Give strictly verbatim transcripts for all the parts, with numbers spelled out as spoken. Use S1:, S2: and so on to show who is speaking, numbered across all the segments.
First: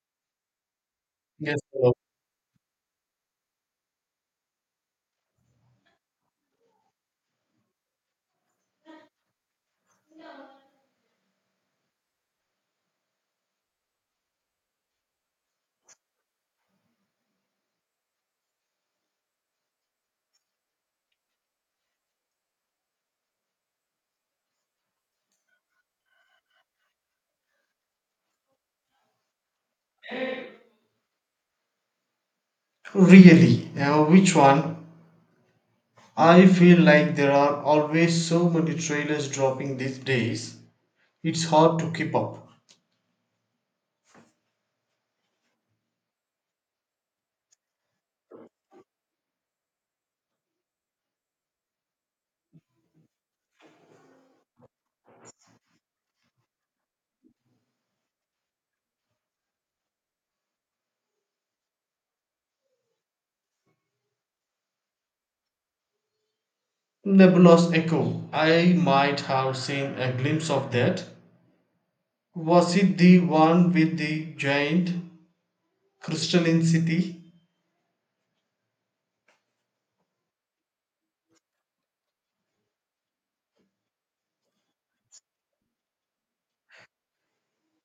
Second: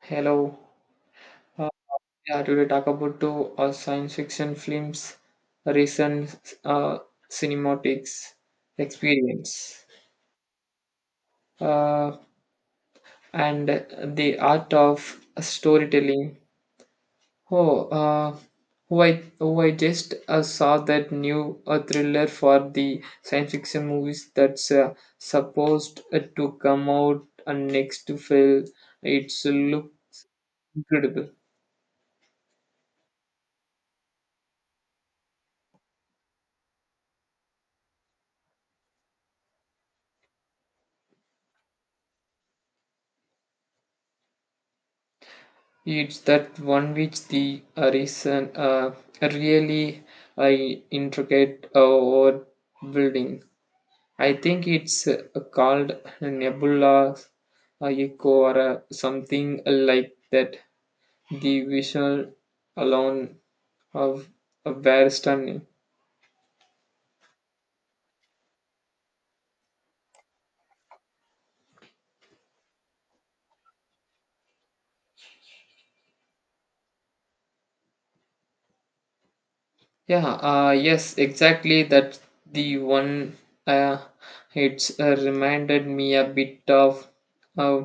S1: Hello.
S2: Yes,
S1: Uh,
S2: sir.
S1: yeah, today talk about two uh, science fiction films, recent uh, cinematics experience, uh, and the art of storytelling. Oh, uh, who I who I just uh, saw that new uh, thriller for the science fiction movies that's uh, supposed uh, to come out uh, next to film. It's look incredible.
S2: Really? Uh, which one? I feel like there are always so many trailers dropping these days. It's hard to keep up.
S1: It's that one which the uh, reason uh, really I intricate uh, over building. I think it's uh, called Nebula, uh, Echo, or uh, something like that. The visual alone of a very stunning.
S2: Nebulous Echo. I might have seen a glimpse of that. Was it the one with the giant crystalline city?
S1: Yeah, uh, yes, exactly. That's the one. Uh, it's uh, reminded me a bit of uh,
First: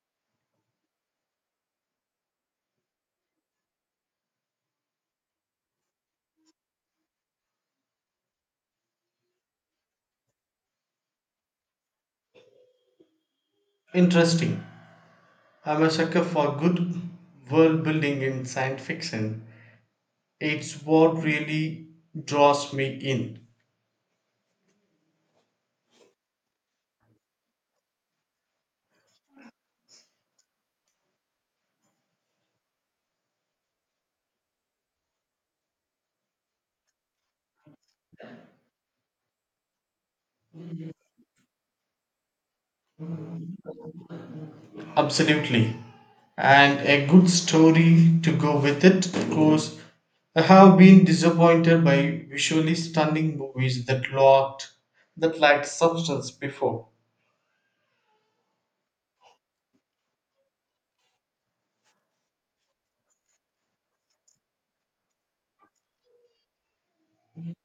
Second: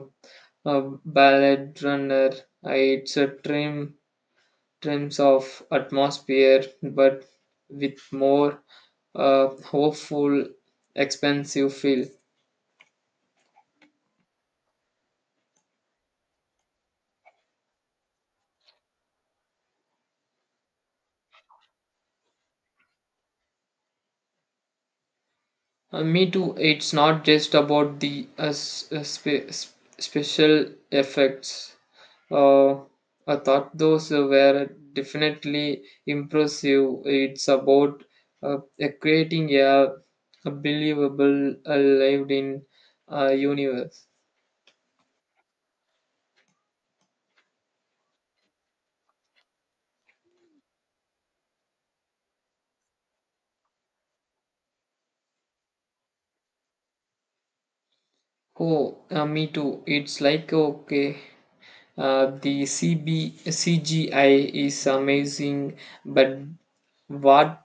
S1: a ballad runner. Uh, it's a trim trims of atmosphere, but with more uh, hopeful, expensive feel.
S2: Interesting. I'm a sucker for good world building in science fiction. It's what really draws me in.
S1: Uh, me too. It's not just about the uh, s- uh, spe- s- special effects. Uh, I thought those were definitely impressive. It's about uh, uh, creating a, a believable, uh, lived-in uh, universe.
S2: Absolutely. And a good story to go with it, of course. I have been disappointed by visually stunning movies that lacked that lacked substance before.
S1: Oh, uh, me too. It's like okay. Uh, the C B C G I is amazing, but what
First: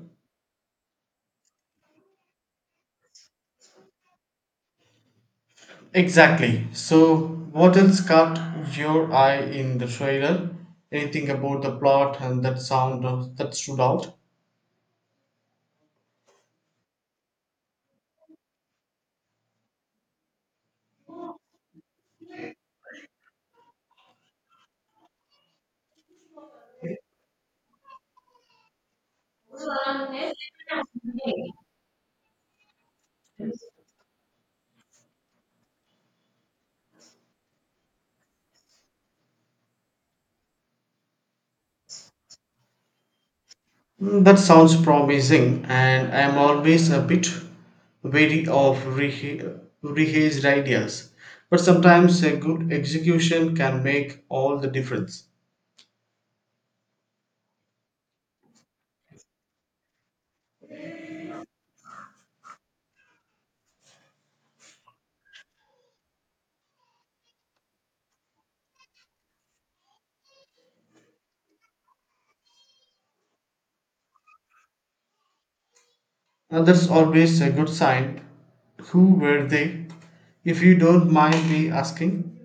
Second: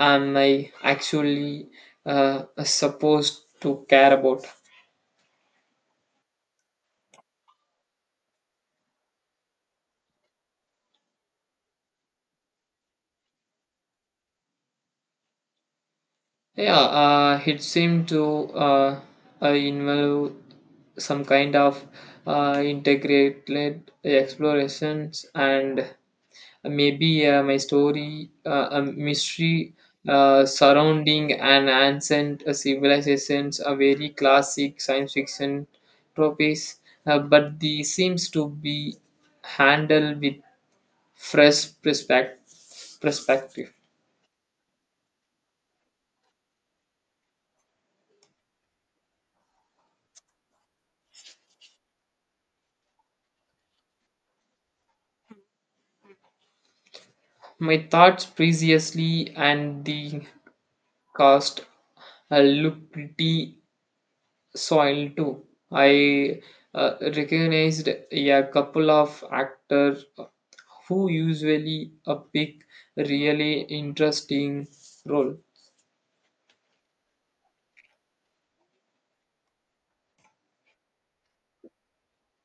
S1: am I actually uh, supposed to care about?
S2: Exactly. So what else caught your eye in the trailer? Anything about the plot and that sound of, that stood out?
S1: Yeah, uh, it seemed to uh, uh, involve some kind of uh, integrated explorations and maybe uh, my story, uh, a mystery uh, surrounding an ancient uh, civilizations, a very classic science fiction tropes, uh, but they seems to be handled with fresh perspective. perspective.
S2: Mm, that sounds promising, and I am always a bit wary of reha- rehased ideas. But sometimes a good execution can make all the difference.
S1: My thoughts previously and the cost uh, look pretty soil too. I uh, recognized a couple of actors who usually uh, pick really interesting role.
S2: And that's always a good sign. Who were they, if you don't mind me asking?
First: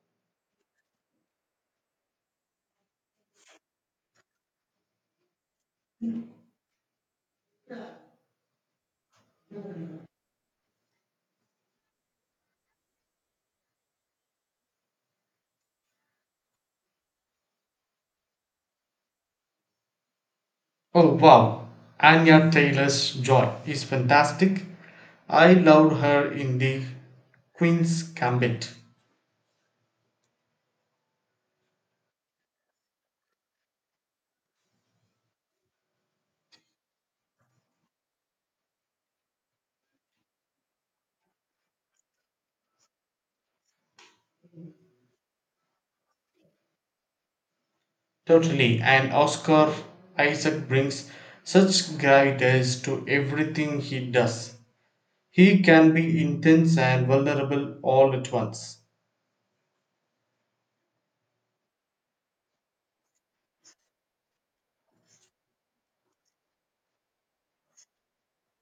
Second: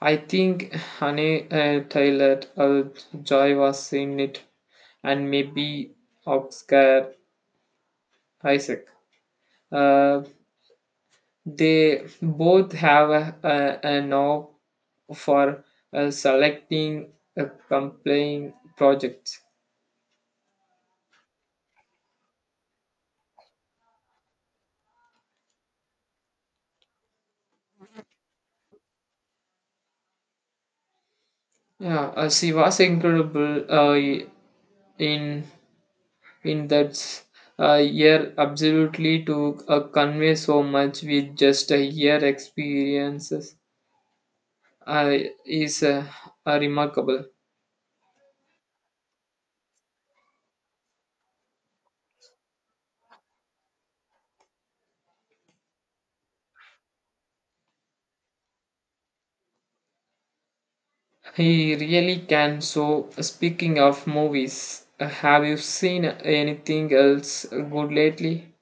S1: I think Honey uh, Tyler uh, Joy was in it, and maybe Oscar Isaac. Uh, they both have a, a, a knob for uh, selecting a compelling project.
S2: Oh wow, Anya Taylor's Joy is fantastic. I loved her in the Queen's Gambit.
S1: Yeah, uh, she was incredible uh, in in that uh, year. Absolutely, to uh, convey so much with just a year experiences uh, is uh, uh, remarkable.
S2: Totally, and Oscar Isaac brings such gravitas to everything he does. He can be intense and vulnerable all at once.
S1: He really can. So, speaking of movies, uh, have you seen anything else good lately?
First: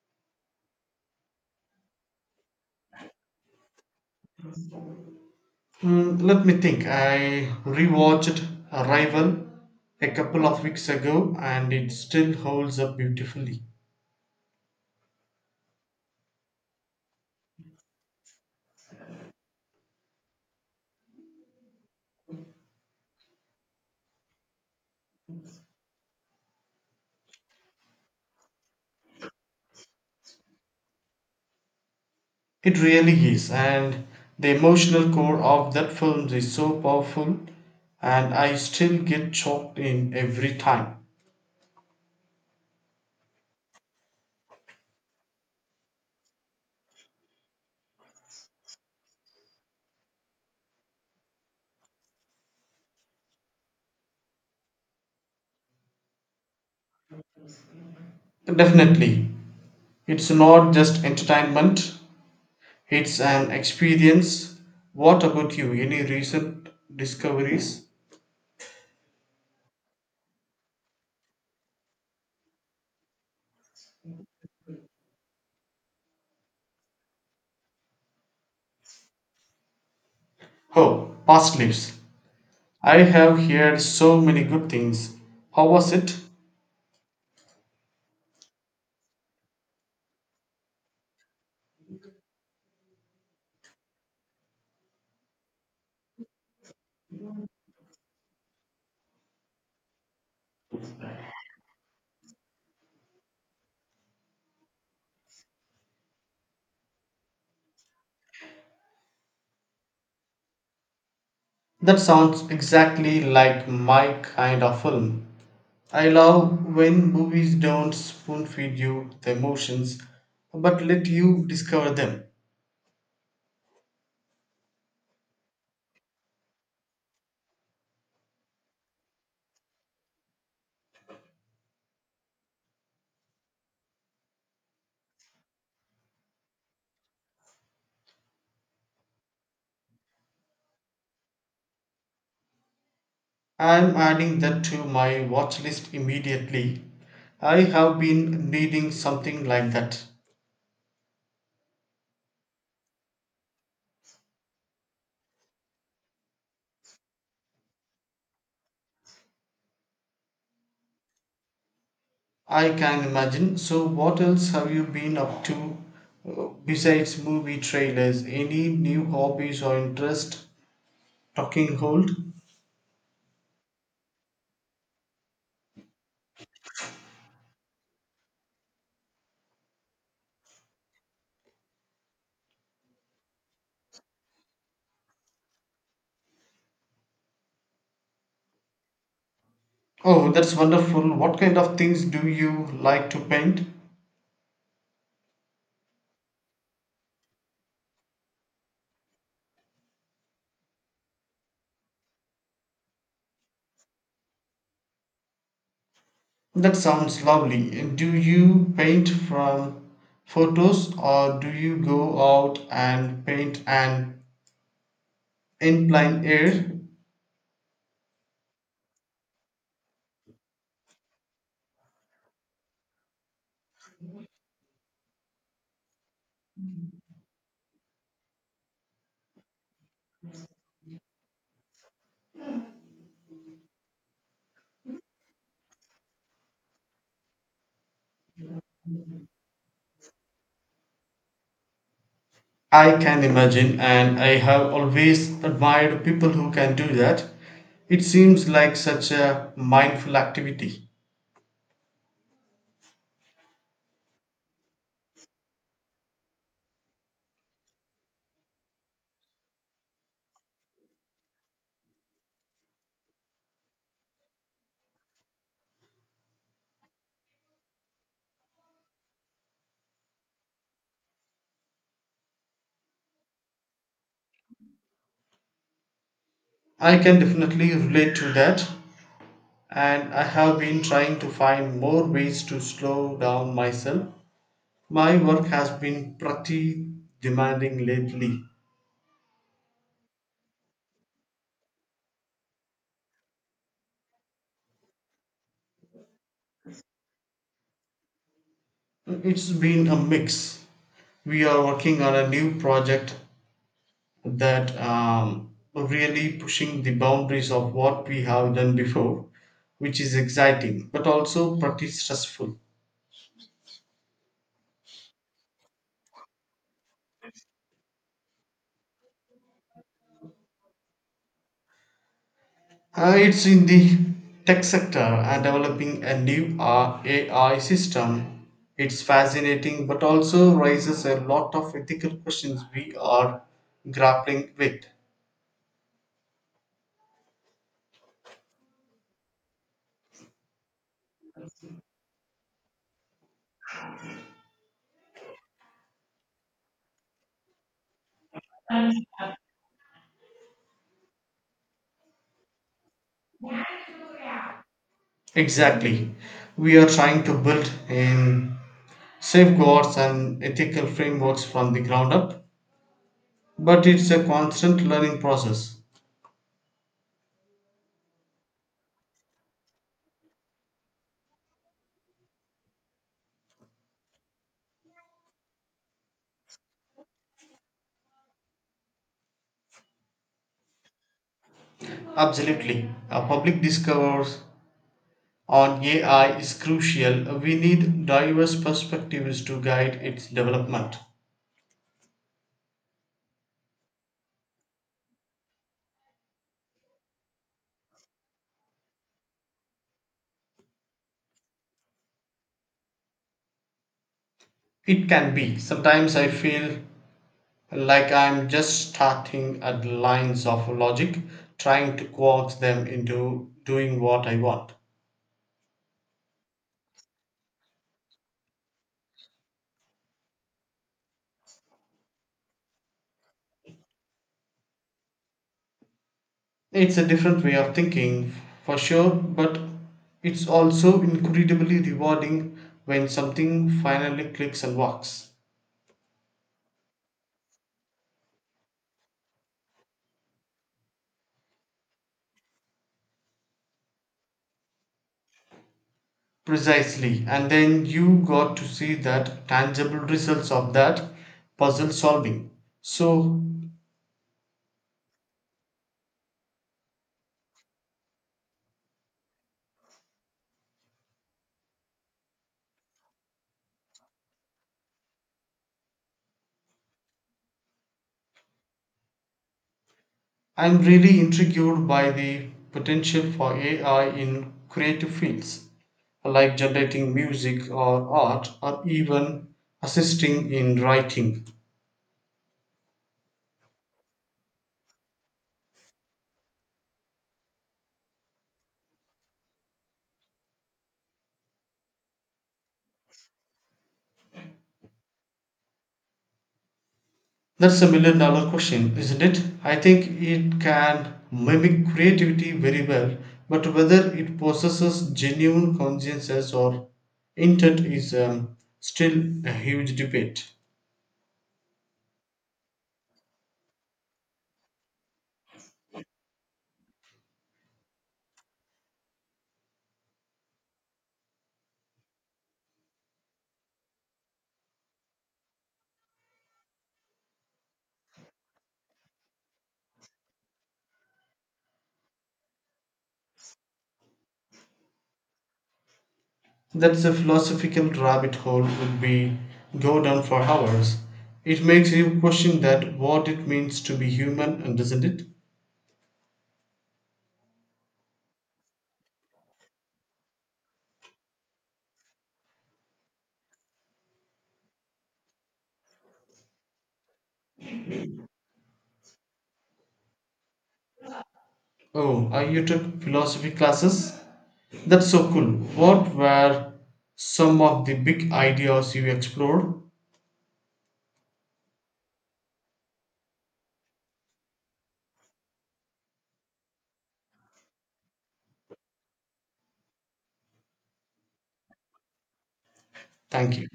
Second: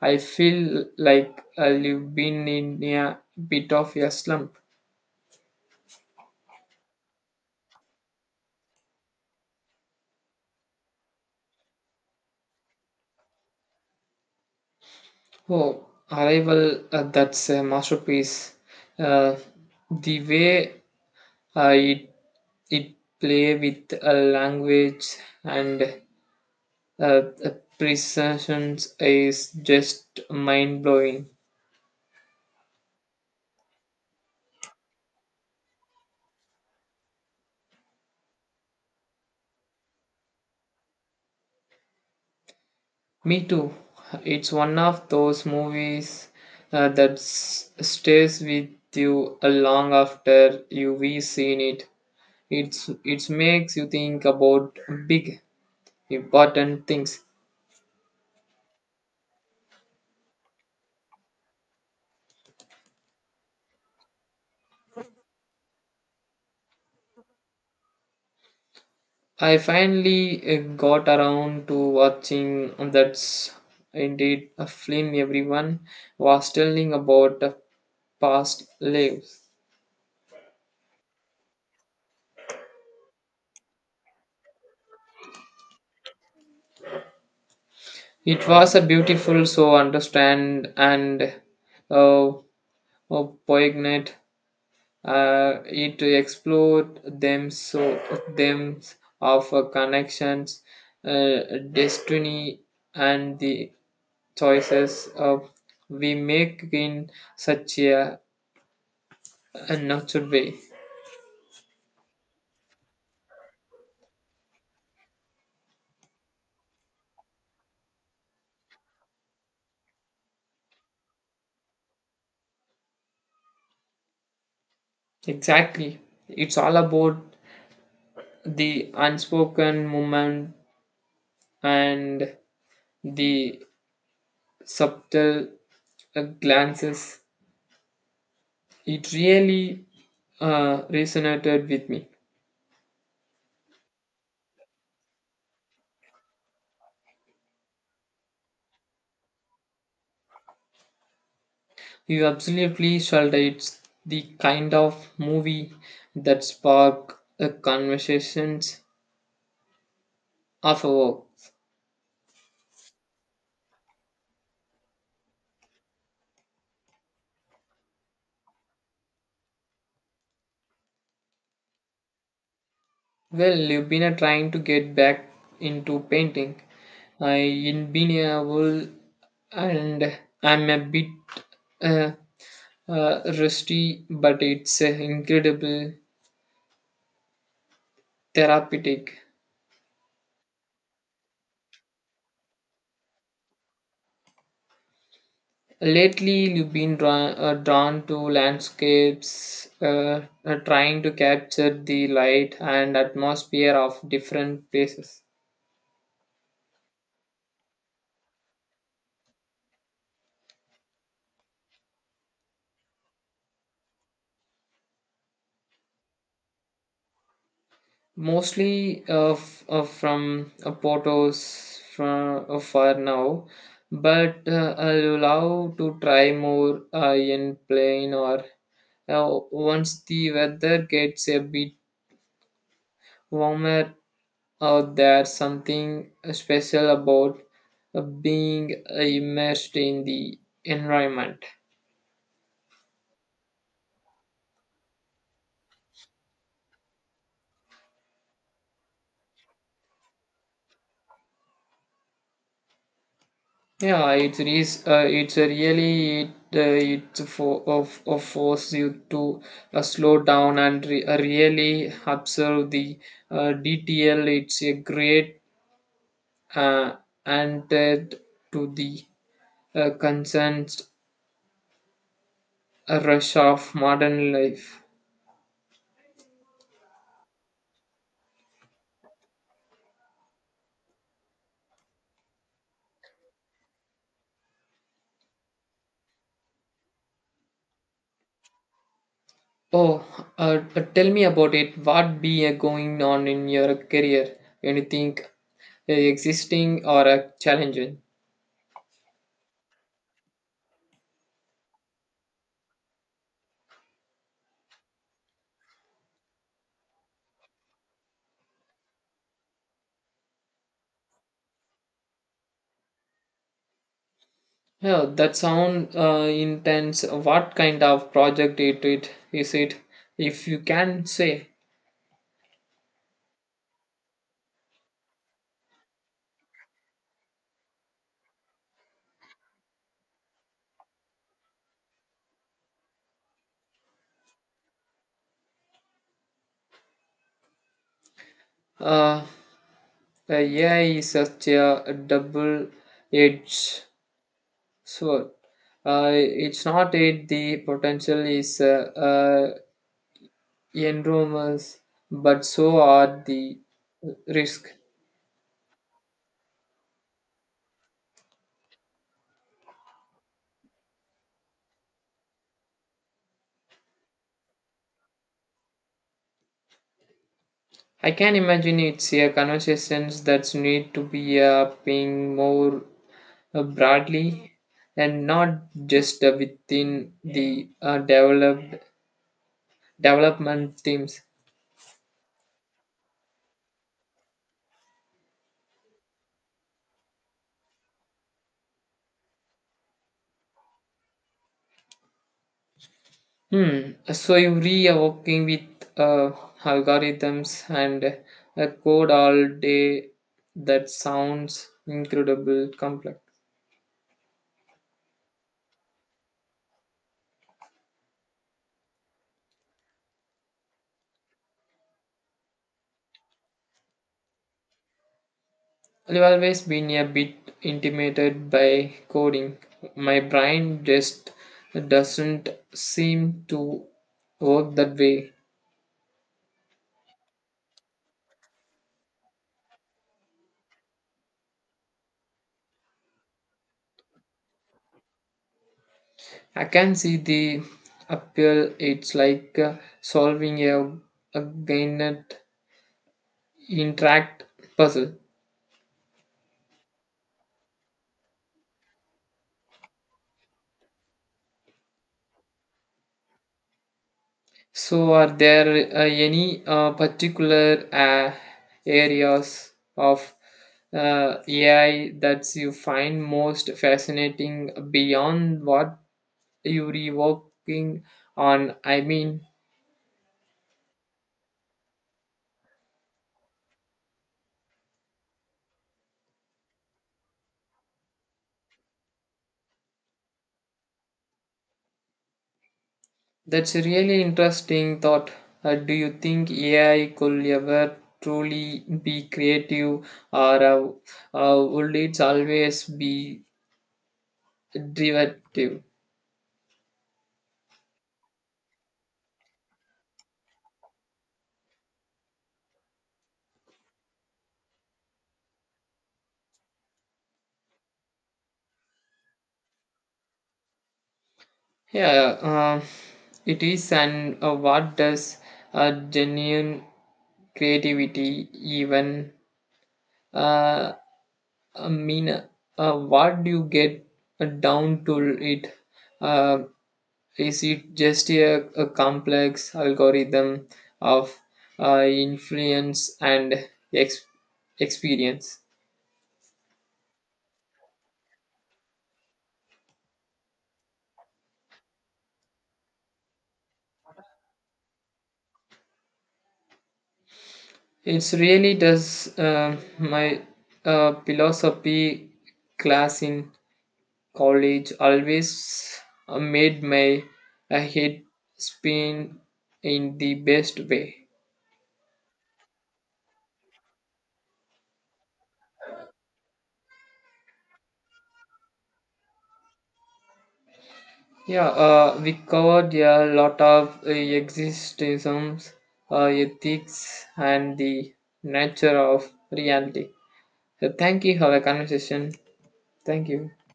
S1: I feel like uh, you've been in a bit of a slump.
S2: Mm, let me think. I rewatched Arrival a couple of weeks ago and it still holds up beautifully.
S1: Oh, Arrival, uh, that's a masterpiece. Uh, the way uh, it, it play with uh, language and uh, the precisions is just mind-blowing.
S2: It really is, and the emotional core of that film is so powerful, and I still get choked in every time.
S1: Me too. It's one of those movies uh, that s- stays with you uh, long after you've seen it. It's it makes you think about big, important things.
S2: Definitely, it's not just entertainment, it's an experience. What about you? Any recent discoveries?
S1: I finally uh, got around to watching that's indeed a film everyone was telling about the past lives.
S2: Oh, past lives. I have heard so many good things. How was it?
S1: It was a beautiful, so understand and uh, uh, poignant. Uh, it explored them so them of uh, connections, uh, destiny, and the choices uh, we make in such a A nurture way.
S2: That sounds exactly like my kind of film. I love when movies don't spoon feed you the emotions but let you discover them.
S1: Exactly. It's all about the unspoken movement and the subtle uh, glances. It really uh, resonated with me.
S2: I'm adding that to my watch list immediately. I have been needing something like that.
S1: You absolutely shall. It's the kind of movie that spark the conversations of a work.
S2: I can imagine. So, what else have you been up to, uh, besides movie trailers? Any new hobbies or interest talking hold?
S1: Well, you've been uh, trying to get back into painting. I've been a whole and I'm a bit uh, uh, rusty, but it's uh, incredible therapeutic.
S2: Oh, that's wonderful. What kind of things do you like to paint?
S1: Lately, you've been drawn, uh, drawn to landscapes, uh, uh, trying to capture the light and atmosphere of different places.
S2: That sounds lovely. And do you paint from photos or do you go out and paint an inclined air?
S1: Mostly uh, f- uh, from uh, Portos from uh, for now, but uh, I love to try more uh, in plane or uh, once the weather gets a bit warmer. Uh, there's something special about uh, being immersed in the environment.
S2: I can imagine, and I have always admired people who can do that. It seems like such a mindful activity.
S1: Yeah, it's is uh, it's a really it uh, it's for of, of force you to uh, slow down and re- uh, really observe the uh, detail. It's a great uh, antidote to the uh, constant rush of modern life.
S2: I can definitely relate to that, and I have been trying to find more ways to slow down myself. My work has been pretty demanding lately.
S1: Oh, uh, uh, tell me about it. What be uh, going on in your career? Anything uh, existing or uh, challenging?
S2: It's been a mix. We are working on a new project that um, really pushing the boundaries of what we have done before, which is exciting but also pretty stressful.
S1: Yeah, that sound uh, intense. What kind of project it, it is it? If you can say,
S2: Uh, it's in the tech sector and developing a new uh, A I system. It's fascinating but also raises a lot of ethical questions we are grappling with.
S1: uh, uh, A I is such a double-edged sword. Uh, it's not it. The potential is uh, uh, enormous, but so are the risk.
S2: Exactly. We are trying to build in safeguards and ethical frameworks from the ground up, but it's a constant learning process.
S1: I can imagine it's a conversations that need to be uh, paying more uh, broadly and not just uh, within the uh, developed development teams.
S2: Absolutely. Uh, public discourse on A I is crucial. We need diverse perspectives to guide its development.
S1: Hmm. So every uh, working with uh, algorithms and uh, code all day, that sounds incredible complex.
S2: It can be. Sometimes I feel like I'm just starting at the lines of logic, trying to coax them into doing what I want.
S1: I've always been a bit intimidated by coding. My brain just doesn't seem to work that way.
S2: It's a different way of thinking, for sure, but it's also incredibly rewarding when something finally clicks and works.
S1: I can see the appeal. It's like uh, solving a, a Gannett interact puzzle.
S2: Precisely. And then you got to see that tangible results of that puzzle solving. So
S1: So, are there uh, any uh, particular uh, areas of uh, A I that you find most fascinating beyond what you're working on? I mean,
S2: I'm really intrigued by the potential for A I in creative fields, like generating music or art, or even assisting in writing.
S1: that's a really interesting thought. Uh, do you think A I could ever truly be creative, or uh, uh, would it always be derivative?
S2: That's a million dollar question, isn't it? I think it can mimic creativity very well, but whether it possesses genuine consciences or intent is um, still a huge debate.
S1: Yeah, um it is. And uh, what does uh, genuine creativity even uh, mean? Uh, what do you get down to it? Uh, Is it just a, a complex algorithm of uh, influence and ex- experience?
S2: That's a philosophical rabbit hole would be go down for hours. It makes you question that what it means to be human, and doesn't it?
S1: It really does. um my uh, philosophy class in college always uh, made my uh, head spin in the best way.
S2: Oh, uh, you took philosophy classes? That's so cool. What were some of the big ideas you explored?
S1: Yeah, uh, we covered a lot of uh, existentialisms, uh, ethics, and the nature of reality. So thank you for the conversation. Thank you.
S2: Thank you.